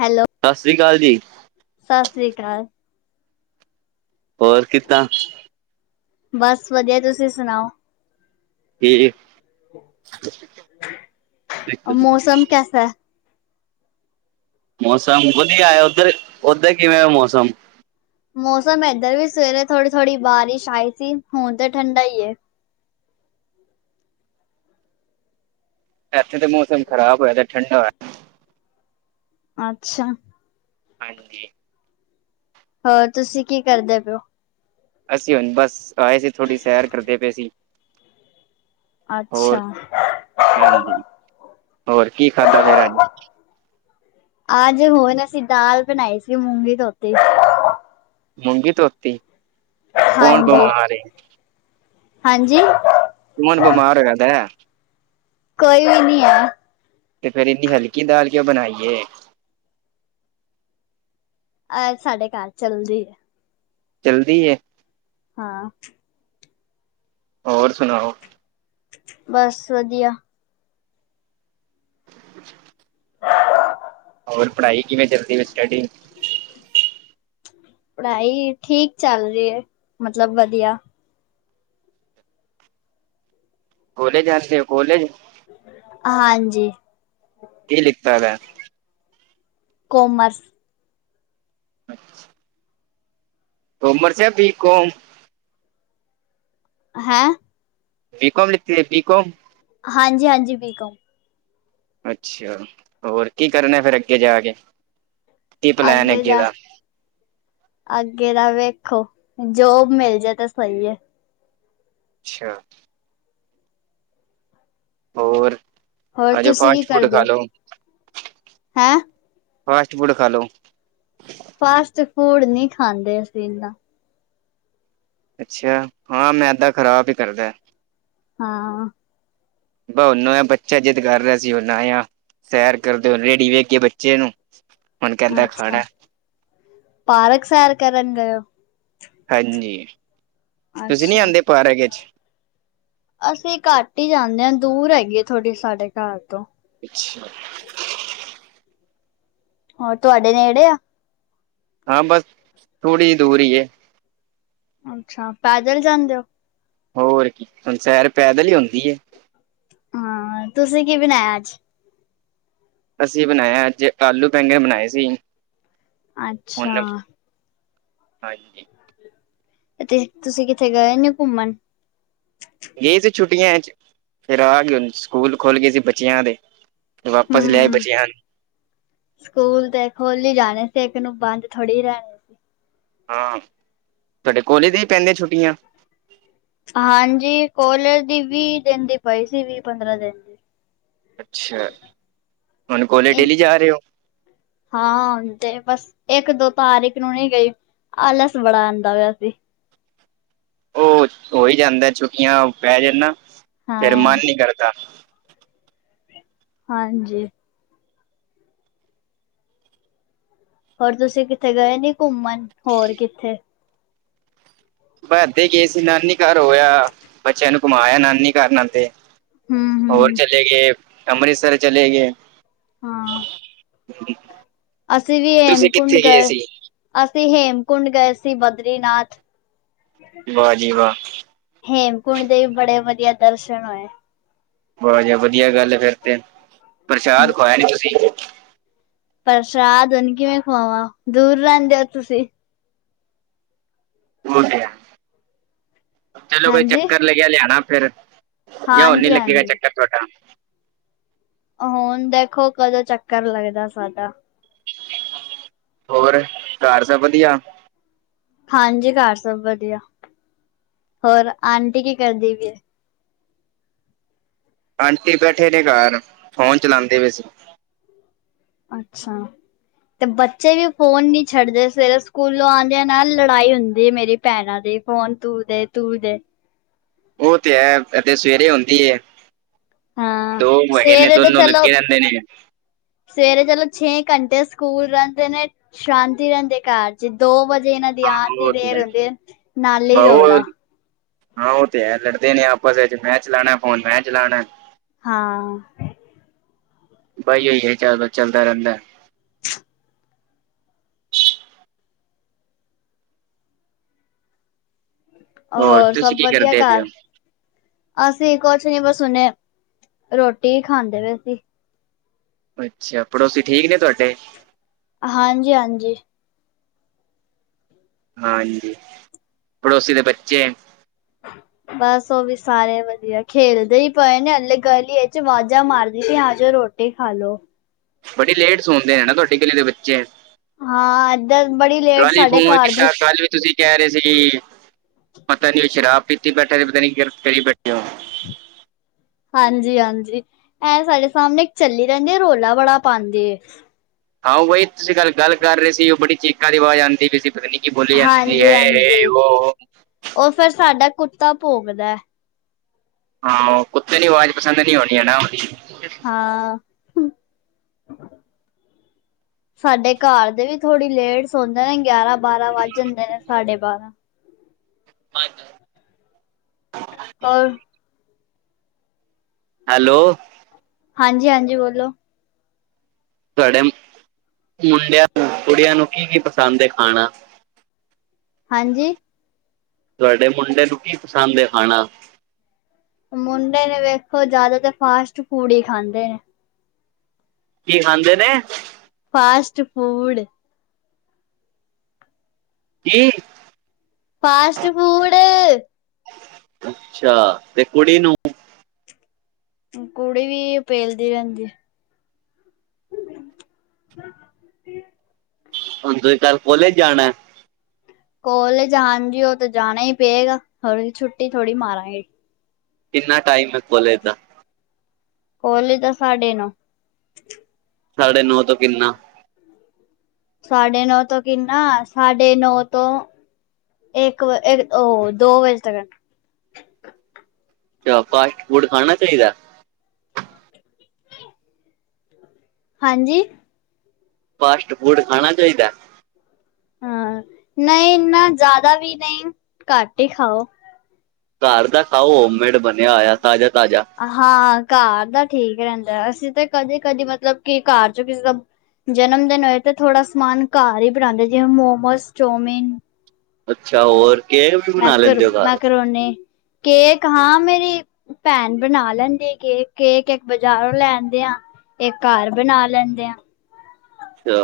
Hello. ਸਤਿ ਸ਼੍ਰੀ ਅਕਾਲ ਜੀ। ਸਸ ਸ਼੍ਰੀ ਕਾਲ। ਹੋਰ ਕਿੱਦਾਂ? ਬਸ, ਵਧੀਆ ਤੁਸੀਂ ਸੁਣਾਓ? ਠੀਕ ਮੌਸਮ ਕੈਸਾ ਐ? ਮੌਸਮ ਵਧੀਆ ਏ, ਉਧਰ-ਉਧਰ ਕਿਵੇਂ ਆ ਮੌਸਮ? ਮੌਸਮ ਏਦਾਂ ਵੀ ਸਵੇਰੇ ਥੋੜੀ-ਥੋੜ੍ਹੀ ਬਾਰਿਸ਼ ਆਈ ਸੀ, ਹੁਣ ਤਾਂ ਠੰਡਾ ਈ ਏ। ਇੱਥੇ ਤੇ ਮੌਸਮ ਖਰਾਬ ਹੋਇਆ ਪਿਆ ਠੰਡਾ ਹੋਇਆ। ਅੱਛਾ। ਹਾਂਜੀ। ਹੋਰ ਤੁਸੀਂ ਕੀ ਕਰਦੇ ਪਏ ਔ? ਅਸੀਂ ਹੁਣ ਬਸ, ਆਏ ਸੀ ਥੋਡੀ ਸੈਰ ਕਰਦੇ ਪਏ ਸੀ। ਅੱਛਾ ਹੋਰ ਹਾਂਜੀ, ਹੋਰ ਕੀ ਖਾਧਾ ਫਿਰ ਅੱਜ? ਆਜ ਹੁਣ ਅਸੀਂ ਦਾਲ ਬਣਾਈ ਸੀ, ਮੂੰਗੀ ਧੋਤੀ। ਮੂੰਗੀ ਧੋਤੀ, ਕੌਣ ਹਾਂਜੀ। ਬਿਮਾਰ ਏ। ਹਾਂਜੀ। ਕੌਣ ਬਿਮਾਰ ਹੋਇਆ ਪੈ। ਕੋਈ ਵੀ ਨੀ ਆ। ਤੇ ਫੇਰ ਇੰਨੀ ਹਲਕੀ ਦਾਲ ਕਿਉਂ ਬਣਾਈ ਏ? ਅ ਸਾਡੇ ਘਰ ਚੱਲਦੀ ਏ। ਚਲਦੀ ਏ। ਹਾਂ। ਹੋਰ ਸੁਣਾਓ। ਬਸ ਵਧੀਆ। [inaudible] ਹੋਰ ਪੜ੍ਹਾਈ ਕਿਵੇਂ ਚਲਦੀ ਐ ਸਟੱਡੀ? ਪੜ੍ਹਾਈ ਠੀਕ ਚੱਲ ਰਹੀ ਹੈ, ਮਤਲਬ ਵਧੀਆ। ਕੋਲਜ ਜਾਂਦੇ ਓ ਕੋਲਜ? ਹਾਂਜੀ ਇਹ ਲਿਤਾ ਵੈ। ਕੋਮਰਸ। ਅੱਛਾ। ਕੌਮਰਸ ਜਾ ਬੀ ਕੌਮ? ਹੈਂ ਬੀਕੋਮ ਲਿਤੀਐ ਬੀਕੋਮ? ਹਾਂਜੀ ਹਾਂਜੀ ਬੀਕੋਮ। ਅੱਛਾ ਹੋਰ ਕੀ ਕਰਨਾ ਫਿਰ ਅੱਗੇ ਜਾ ਕੇ? ਕੀ ਪਲੈਨ ਅੱਗੇ ਜਾ ਦਾ ਅੱਗੇ ਤਾਂ ਵੇਖੋ, ਜੋਬ ਮਿਲ ਜੇ ਤਾਂ ਸਹੀ ਏ। ਅੱਛਾ। ਹੋਰ ਹੋਰ ਆਜੋ ਤੁਸੀਂ ਕੀ ਫਾਸਟ ਫੂਡ ਕਰਦੇ ਖਾ ਹੋ ਲੋੋ? ਹੈਂ ਫਾਸਟ ਫੂਡ ਖਾ ਲੋ? ਫਾਸਟ ਫੂਡ ਨੀ ਖਾਂਦੇ ਅਸੀਂ ਇਨਾ। ਅੱਛਾ ਹਾਂ ਮੈਦਾ ਖ਼ਰਾਬ ਹੀ ਕਰਦਾ। ਹਾਂ ਬ ਹੁਣ ਆ ਬੱਚਾ ਜਿੱਦ ਕਰ ਰਿਹਾ ਸੀ ਹੁਣ ਆਏ ਆ। ਸੈਰ ਕਰਦੇ ਹੋ ਰੇੜੀ ਵੇਖ ਗਈ ਏ ਬੱਚੇ ਨੂੰ। ਹੁਣ ਕਹਿੰਦਾ ਅੱਛਾ ਖਾਣਾ ਪਾਰਕ ਸੈਰ ਕਰਨ ਗਏ ਹੋ। ਹਾਂਜੀ ਤੁਸੀਂ ਨੀ ਅੱਛਾ ਆਉਂਦੇ ਪਾਰਕ ਚ ਅਸੀਂ ਘੱਟ ਹੀ ਜਾਂਦੇ ਹਾਂ ਦੂਰ ਹੈਗੀ ਏ ਥੋੜੀ ਸਾਡੇ ਘਰ ਤੋਂ। ਅੱਛਾ ਹੋਰ ਤੁਹਾਡੇ ਨੇੜੇ ਆ? ਹਾਂ ਬਸ ਥੋੜ੍ਹੀ ਜੀ ਦੂਰ ਹੀ ਏ। ਅੱਛਾ ਪੈਦਲ ਜਾਂਦੇ ਹੋ। ਹੋਰ ਕੀ ਹੁਣ ਸੈਰ ਪੈਦਲ ਹੀ ਹੁੰਦੀ ਏ। ਹਾਂ ਤੁਸੀਂ ਕੀ ਬਣਾਇਆ ਅੱਜ? ਅਸੀਂ ਬਣਾਇਆ ਅੱਜ ਆਲੂ ਬੈਂਗਨ ਬਣਾਏ ਸੀ। ਹੁਣ ਅੱਛਾ ਹਾਂਜੀ ਤੇ ਤੁਸੀਂ ਕਿੱਥੇ ਗਏ ਨੀ ਘੁੰਮਣ। ਗਏ ਸੀ ਛੁੱਟੀਆਂ ਚ ਫਿਰ ਆ ਗੇ ਹੁਣ ਸਕੂਲ ਖੁਲ ਗਏ ਸੀ ਬੱਚਿਆਂ ਦੇ। ਵਾਪਸ ਲਿਆਏ ਹੂੰ ਬਚਿਆ ਨੂੰ। ਸਕੂਲ ਤੇ ਖੁੱਲ ਹੀ ਜਾਣੇ ਸੀ ਇੱਕ ਨੂੰ ਬੰਦ ਥੋੜ੍ਹੀ ਰਹਿਣੀ ਹਾਂ ਤੁਹਾਡੇ ਕੋਲੇਜ ਦੀ ਪੈਂਦੇ ਛੁੱਟੀਆਂ। ਹਾਂਜੀ ਕੋਲਰ ਦੀ ਵੀਹ ਦਿਨ ਦੀ ਪਈ ਸੀ ਵੀਹ ਪੰਦਰਾਂ ਦਿਨ ਦੀ। ਅੱਛਾ ਹੁਣ ਕੋਲੇਜ ਦੀ। ਡੇਲੀ ਜਾ ਰਹੇ ਹੋ। ਹਾਂ ਤੇ ਬਸ ਇੱਕ-ਦੋ ਤਾਰੀਖ ਨੂੰ ਨੀ ਗਈ। ਆਲਸ ਬੜਾ ਆਂਦਾ ਪਿਆ ਸੀ। ਉਹ ਹੋ ਹੀ ਜਾਂਦਾ ਛੁੱਟੀਆਂ ਪੈ ਜਾਣ ਨਾ ਫੇਰ ਹਾਂ। ਮਨ ਨੀ ਕਰਦਾ। ਹਾਂਜੀ ਹੋਰ ਤੁਸੀਂ ਕਿੱਥੇ ਗਏ ਨੀ ਘੁੰਮਣ ਹੋਰ ਕਿੱਥੇ? ਬਸ ਇੱਥੇ ਹੀ ਗਏ ਸੀ ਨਾਨੀ ਘਰ ਹੋਇਆ ਬੱਚਿਆਂ ਨੂੰ ਘੁਮਾਇਆ ਨਾਨੀ ਘਰ ਨਾਦੇ। ਹੋਰ ਹੂੰ-ਹੂੰ। ਚਲੇ ਗੇ ਅੰਮ੍ਰਿਤਸਰ ਚਲੇ ਗੇ। ਹਾਂ [inaudible] ਅਸੀਂ ਵੀ ਤੁਸੀਂ ਹੇਮਕੁੰਡ ਕਿੱਥੇ ਗਏ ਸੀ ਅਸੀਂ ਹੇਮਕੁੰਡ ਗਏ ਸੀ ਬਦਰੀਨਾਥ। ਵਾਹ ਜੀ ਵਾਹ ਹੇਮਕੁੰਟ ਦੇ ਵੀ ਬੜੇ ਵਧੀਆ ਦਰਸ਼ਨ ਹੋਏ। ਬਹੁ ਜ ਵਧੀਆ ਗੱਲ ਏ ਫੇਰ ਤੇ ਪ੍ਰਸ਼ਾਦ ਹੂੰ ਖਵਾਇਆ ਨੀ ਤੁਸੀ। ਪ੍ਰਸ਼ਾਦ ਹੁਣ ਕਿਵੇਂ ਖਵਾਵਾਂ ਦੂਰ ਰਹਿੰਦੇ ਹੋ ਤੁਸੀਂ। ਹੋ ਗਿਆ ਚਲੋ ਕੋਈ ਹਾਂਜੀ ਚੱਕਰ ਲਗਿਆ ਲਿਆਣਾ ਫੇਰ। ਯਾ ਹੁਣ ਨੀ ਹਾਂਜੀ ਲੱਗੇਗਾ ਹਾਂਜੀ ਚੱਕਰ ਤੁਹਾਡਾ। ਹੁਣ ਦੇਖੋ ਕਦੋਂ ਚੱਕਰ ਲੱਗਦਾ ਸਾਡਾ। ਹੋਰ ਘਰ ਸਭ ਵਧੀਆ। ਹਾਂਜੀ ਘਰ ਸਭ ਵਧੀਆ, ਹੋਰ ਆਂਟੀ ਕੀ ਕਰਦੀ ਪੀ ਏ। ਆਂਟੀ ਬੈਠੇ ਨੇ ਘਰ ਫੋਨ ਚਲਾਉਂਦੇ ਪੈ ਸੀ। ਅੱਛਾ ਤੇ ਬੱਚੇ ਵੀ ਫੋਨ ਨੀ ਛੱਡਦੇ ਸਵੇਰੇ ਸਕੂਲੋਂ ਆਂਦਿਆਂ ਨਾਲ ਲੜਾਈ ਹੁੰਦੀ ਆ ਮੇਰੀ। ਭੈਣਾਂ ਦੇ ਫੋਨ ਤੂੰ ਦੇ ਤੂੰ ਦੇ ਉਹ ਤੇ ਹੈ ਏ ਤੇ ਸਵੇਰੇ ਹੁੰਦੀ ਐ। ਹਾਂ ਦੋ [unintelligible] ਨੇ ਸਵੇਰੇ ਤਾਂ ਦੋਨੋਂ ਚਲੋ ਲੱਗੇ ਰਹਿੰਦੇ ਨੇ। ਸਵੇਰੇ ਚਲੋ ਛੇ ਘੰਟੇ ਸਕੂਲ ਰਹਿੰਦੇ ਨੇ। ਸ਼ਾਂਤੀ ਰਹਿੰਦੇ ਘਰ ਚ ਦੋ ਵਜੇ ਇਹਨਾਂ ਦੀ ਆਣ ਦੀ ਉਹ ਤੇ ਦੇਰ ਹੈ ਹੁੰਦੀ ਐ ਨਾਲੇ ਬਹੁ ਰੌਲਾ ਹਾਂ ਉਹ ਤੇ ਹੈ ਲੜਦੇ ਨੇ ਆਪਸ ਵਿੱਚ ਮੈਂ ਚਲਾਣਾ ਫੋਨ ਮੈਂ ਚਲਾਣਾ। ਹਾਂ, ਬਾਈ ਇਹੀ [unintelligible] ਚੱਲਦਾ ਰਹਿੰਦਾ। ਹੋਰ ਸਭ ਤੁਸੀਂ ਕੀ ਵਧੀਆ ਕਰਦੇ ਪਏ ਘਰ ਅਸੀਂ ਕੁਛ ਨੀ ਬਸ ਹੁਣੇ ਰੋਟੀ ਈ ਖਾਂਦੇ ਪਏ ਸੀ। ਅੱਛਾ ਪੜੋਸੀ ਠੀਕ ਨੇ ਤੁਹਾਡੇ। ਹਾਂਜੀ-ਹਾਂਜੀ। ਹਾਂ, ਹਾਂਜੀ ਪੜੋਸੀ ਦੇ ਬੱਚੇ। [inaudible] ਬਸ ਉਹ ਵੀ ਸਾਰੇ ਵਧੀਆ ਖੇਲਦੇ ਈ ਪਏ ਨੇ ਅਲੇ ਗਲੀ ਵਿੱਚ ਵਾਜਾਂ ਮਾਰਦੀ ਆਜੋ ਰੋਟੀ ਖਾਲੋ। ਬੜੀ ਲੇਟ ਸੌਂਦੇ ਆ ਨਾ ਤੁਹਾਡੀ ਗਲੀ ਦੇ ਬੱਚੇ। ਹਾਂ ਇਧਰ ਬੜੀ ਲੇਟ ਕੱਲ ਹੀ ਸਾਡੇ ਫੋਨ ਘਰ ਦੇ ਕੀਤਾ ਕੱਲ ਵੀ ਤੁਸੀਂ ਕਹਿ ਰਹੇ ਸੀ ਪਤਾ ਨੀ ਓ ਸ਼ਰਾਬ ਪੀਤੀ ਬੈਠੇ ਤੇ ਪਤਾ ਨੀ ਕਰੀ ਬੈਠੇ ਹੋਣ। ਹਾਂਜੀ-ਹਾਂਜੀ, ਐਨ ਸਾਡੇ ਸਾਹਮਣੇ ਚੱਲੀ ਰਹਿੰਦੀ ਆ ਰੋਲਾ ਬੜਾ ਪਾਂਦੀ ਐ। ਹਾਂ ਉਹ ਬਹੀ ਤੁਸੀਂ ਗੱਲ ਗੱਲ ਕਰ ਰਹੇ ਸੀ ਉਹ ਬੜੀ ਚੀਕਾਂ ਦੀ ਆਵਾਜ਼ ਆਂਦੀ ਪਈ ਵੀ ਪਤਾ ਨੀ। ਕੀ ਬੋਲੀ ਜਾਂਦੀ ਸੀ ਐ ਐ ਓ ਓ ਫੇਰ ਸਾਡਾ ਕੁੱਤਾ ਭੋਗਦਾ। ਹਾਂ, ਕੁੱਤੇ ਨੂੰ ਆਵਾਜ਼ ਪਸੰਦ ਨੀ ਹੋਣੀ ਹਨਾ। ਹਾਂ, ਸਾਡੇ ਘਰ ਦੇ ਵੀ ਥੋੜ੍ਹੀ ਲੇਟ ਸੌਦੇ ਨੇ ਗਿਆਰਾਂ ਬਾਰਾਂ ਵੱਜ ਜਾਂਦੇ ਨੇ ਸਾਡੇ ਬਾਰਾਂ। [unintelligible] ਔਰ ਹੈਲੋ, ਹਾਂਜੀ ਹਾਂਜੀ ਬੋਲੋ। ਤੁਹਾਡੇ ਮੁੰਡਿਆਂ ਨੂੰ ਕੁੜੀਆਂ ਨੂੰ ਕੀ ਕੀ ਪਸੰਦ ਐ ਖਾਣਾ? ਹਾਂਜੀ। ਤੁਹਾਡੇ ਮੁੰਡੇ ਨੂੰ ਕੀ ਪਸੰਦ ਐ ਖਾਣਾ। ਮੁੰਡੇ ਨੇ ਵੇਖੋ ਜ਼ਿਆਦਾ ਤਾਂ ਫਾਸਟ ਫੂਡ ਈ ਖਾਂਦੇ ਨੇ। ਕੀ ਖਾਂਦੇ ਨੇ? Fast food. ਕੀ? Fast food. ਅੱਛਾ ਤੇ ਕੁੜੀ ਨੂੰ? ਕੁੜੀ ਵੀ ਪੇਲਦੀ ਰਹਿੰਦੀ। [inaudible] ਹੁਣ ਤੁਸੀਂ ਕੱਲ ਕੋਲੇਜ ਜਾਣਾ। ਕੋਲੇਜ ਹਾਂਜੀ ਉਹ ਤਾਂ ਜਾਣਾ ਈ ਪਏਗਾ ਹੁਣ ਛੁੱਟੀ ਥੋੜ੍ਹੀ ਮਾਰਾਂਗੀ। ਕਿੰਨਾ ਟਾਈਮ ਐ ਕੋਲੇਜ ਦਾ। ਕੋਲੇਜ ਦਾ ਸਾਢੇ ਨੌ। ਸਾਢੇ ਨੌ ਤੋਂ ਕਿੰਨਾ? ਸਾਢੇ ਨੌ ਤੋਂ ਕਿੰਨਾ, ਸਾਢੇ ਨੌ ਤੋਂ ਏੱਕ ਵ ਏੱਕ ਓ ਦੋ ਵਜੇ ਤੱਕ ਹੈ। ਕਯਾ ਫਾਸਟ ਫੂਡ ਖਾਣਾ ਚਾਈਦੈ? ਹਾਂਜੀ। ਫਾਸਟ ਫੂਡ ਖਾਣਾ ਚਾਈਦੈ? ਹਾਂ ਨਈ ਇੰਨਾ ਜਾਦਾ ਵੀ ਨਈ ਘੱਟ ਈ ਖਾਓ। ਘਰ ਦਾ ਖਾਓ ਹੋਮਮੇਡ ਬਣਿਆ ਹੋਏਆ ਤਾਜ਼ਾ-ਤਾਜ਼ਾ। ਹਾਂ ਘਾਰ ਦਾ ਠੀਕ ਰੈਂਦੈ ਅਸੀ ਤੇ ਕਦੇ ਕਦੀ ਮਤਲਬ ਕਿ ਘਾਰ 'ਚੋਂ ਕਿਸੇ ਦਾ ਜਨਮ ਦਿਨ ਹੋਏ ਤੇ ਥੋੜਾ ਸਮਾਨ ਘਾਰ ਹੀ ਬਨਾਂਦੇ ਜਿਵੇਂ ਮੋਮੋਸ, ਚੋਮਿਨ ਅੱਛਾ, ਹੋਰ ਕੇਕ ਵੀ ਬਣਾ ਲੈਂਦਾ ਓ ਘਾਰ? ਬੀ ਓਨੇ ਕੇਕ ਹਾਂ ਮੇਰੀ ਪੈਂਨ ਬਣਾ ਲੈਂਦੀ ਏ ਕੇਕ। ਕੇਕ ਏੱਕ ਬਜਾਰੋਂ ਲੈਣਦੇ ਆਂ ਏੱਕ ਘਾਰ ਬਣਾ ਲੈਂਦੇ ਆਂ। ਅੱਛਾ।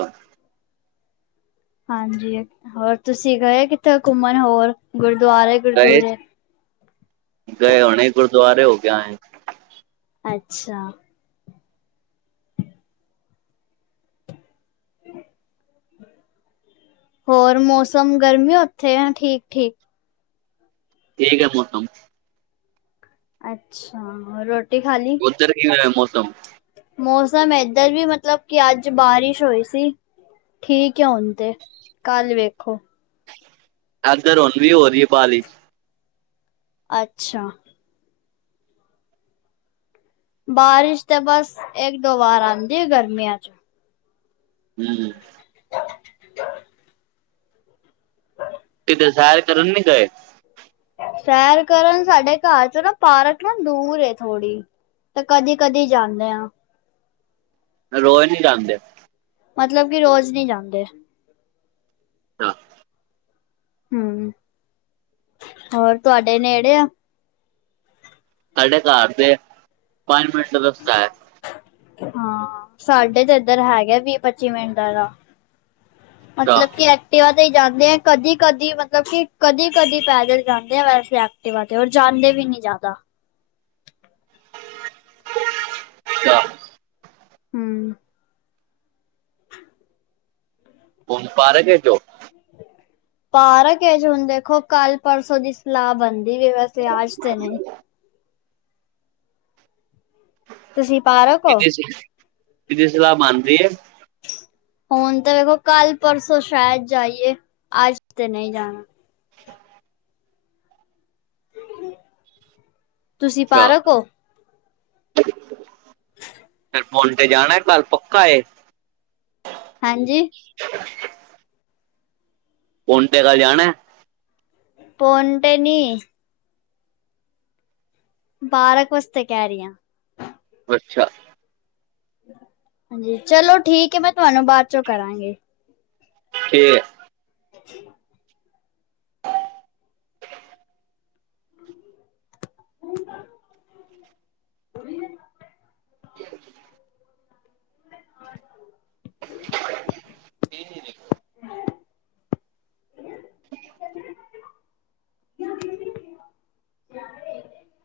ਹਾਂਜੀ, ਹੋਰ ਤੁਸੀ ਗਏ ਕਿੱਥੇ ਘੁੰਮਣ ਹੋਰ, ਗੁਰਦੁਆਰੇ? ਗੁਰਦੁਆਰੇ [unintelligible] ਗਏ ਹੁਣੇ ਗੁਰਦੁਆਰੇ ਹੋ ਕੇ ਆਏ ਅੰ। ਅੱਛਾ। [unintelligible] ਹੋਰ ਮੌਸਮ ਗਰਮੀ ਏ ਓਥੇ ਅਂ ਠੀਕ-ਠੀਕ। ਤੇਜ ਐ ਮੌਸਮ। ਅੱਛਾ। ਰੋਟੀ ਖਾ ਲੀ? ਓਧਰ ਕਿਵੇਂ ਦਾ ਐ ਮੌਸਮ? ਮੌਸਮ ਏਧਰ ਵੀ ਮਤਲਬ ਕਿ ਅੱਜ ਬਾਰੀਸ਼ ਹੋਈ ਸੀ। ਠੀਕ ਐ ਹੁਣ ਤੇ, ਕਾੱਲ ਵੇਖੋ। ਐਧਰ ਹੁਣ ਵੀ ਹੋ ਰੀ ਏ ਬਾਰਿਸ਼। ਅੱਛਾ। ਬਾਰਿਸ਼ ਤਾਂ ਬਸ ਏੱਕ ਦੋ ਵਾਰ ਆਂਦੀ ਗਰਮੀਆਂ ਏੱਚ। ਹੂੰ। [unintelligible] ਕਿਧਰੇ ਸੈਰ ਕਰਨ ਨੀ ਗਏ? ਸੈਰ ਕਰਨ, ਸਾਡੇ ਘਾਰ 'ਚੋਂ ਨਾ ਪਾਰਕ ਨਾ ਦੂਰ ਏ ਥੋੜੀ। ਤੇ ਕਦੀ-ਕਦੀ ਜਾਂਦੇ ਆਂ। ਰੋਜ ਨੀ ਜਾਂਦੇ। ਮਤਲਬ ਕਿ ਰੋਜ ਨੀ ਜਾਂਦੇ। ਨਾ। ਹੂੰ, ਹੋਰ ਤੁਆਡੇ ਨੇੜੇ ਆ? ਸਾਡੇ ਘਰ ਦੇ, ਪੰਜ ਮਿੰਟ ਦਾ ਰਸਤਾ ਐ। ਹਾਂ, ਸਾਡੇ ਤੇ ਏਧਰ ਹੈਗੈ ਵੀ-ਪੱਚੀ ਮਿੰਟ ਦਾ ਰਾਅ। ਅੱਛਾ ਮਤਲਬ ਕੈ ਤੇ ਆ ਤੇ ਈ ਜਾਂਦੇ ਐਂ ਕਦੀ-ਕਦੀ ਮਤਲਬ ਕਿ ਕਦੀ-ਕਦੀ ਪੈਦਲ ਜਾਂਦੇ ਐਂ ਵੈਸੇ ਤੇ [unintelligible] ਹੋਰ ਜਾਂਦੇ ਵੀ ਨੀ ਜਾਦਾ। [unintelligible] ਹੂੰ। ਹੁਣ ਪਾਰਕ ਇਚ। ਪਾਰ ਕਿਜ ਹੁਣ ਦੇਖੋ ਕੱਲ ਪਰਸੋਂ ਦੀ ਸਲਾਹ ਬਣਦੀ ਹੈ ਵੈਸੇ ਆਜ ਤੇ ਨਹੀਂ। ਤੁਸੀਂ ਪਾਰਕ, ਹੋ ਕਿਦੀ, ਸ ਕਿਦੀ ਸਲਾਹ ਮੰਨਦੀ ਹੈ। ਹ ਹੁਣ ਤਾਂ ਵੇਖੋ ਕੱਲ ਪਰਸੋਂ ਸ਼ਾਇਦ ਜਾਈਏ ਅੱਜ ਤੇ ਨਹੀਂ ਜਾਣਾ। ਤੁਸੀਂ ਅੱਛਾ ਪਾਰਕ ਹੋ? ਫੇਰ ਹੁਨ ਤੇ ਜਾਣਾ ਏ ਕੱਲ ਪੱਕਾ ਹੈ। ਹਾਂਜੀ? ਹ [inaudible] ਹੁਣ ਣ ਤੇੇ ਕੱਲ ਜਾਣਾ ਏ। ਹੁਣ ਤੇ ਨੀ। ਪਾਰਕ ਵਾਸਤੇ ਕਹਿ ਰੀਆਂ। ਅੱਛਾ। ਹਾਂਜੀ ਚਲੋ ਠੀਕ ਹੈ ਮੈਂ ਤੁਹਾਨੂੰ ਬਾਅਦ ਚੋਂ ਕਰਾਂਗੀ। ਠੀਕ ਹੈ। ਹਾਂਜੀ। ਹ [inaudible] ਹੋ ਗੀ। ਕੀ [inaudible] ਪੀ ਨੀ ਦੇਖੋ। ਕਿ [inaudible]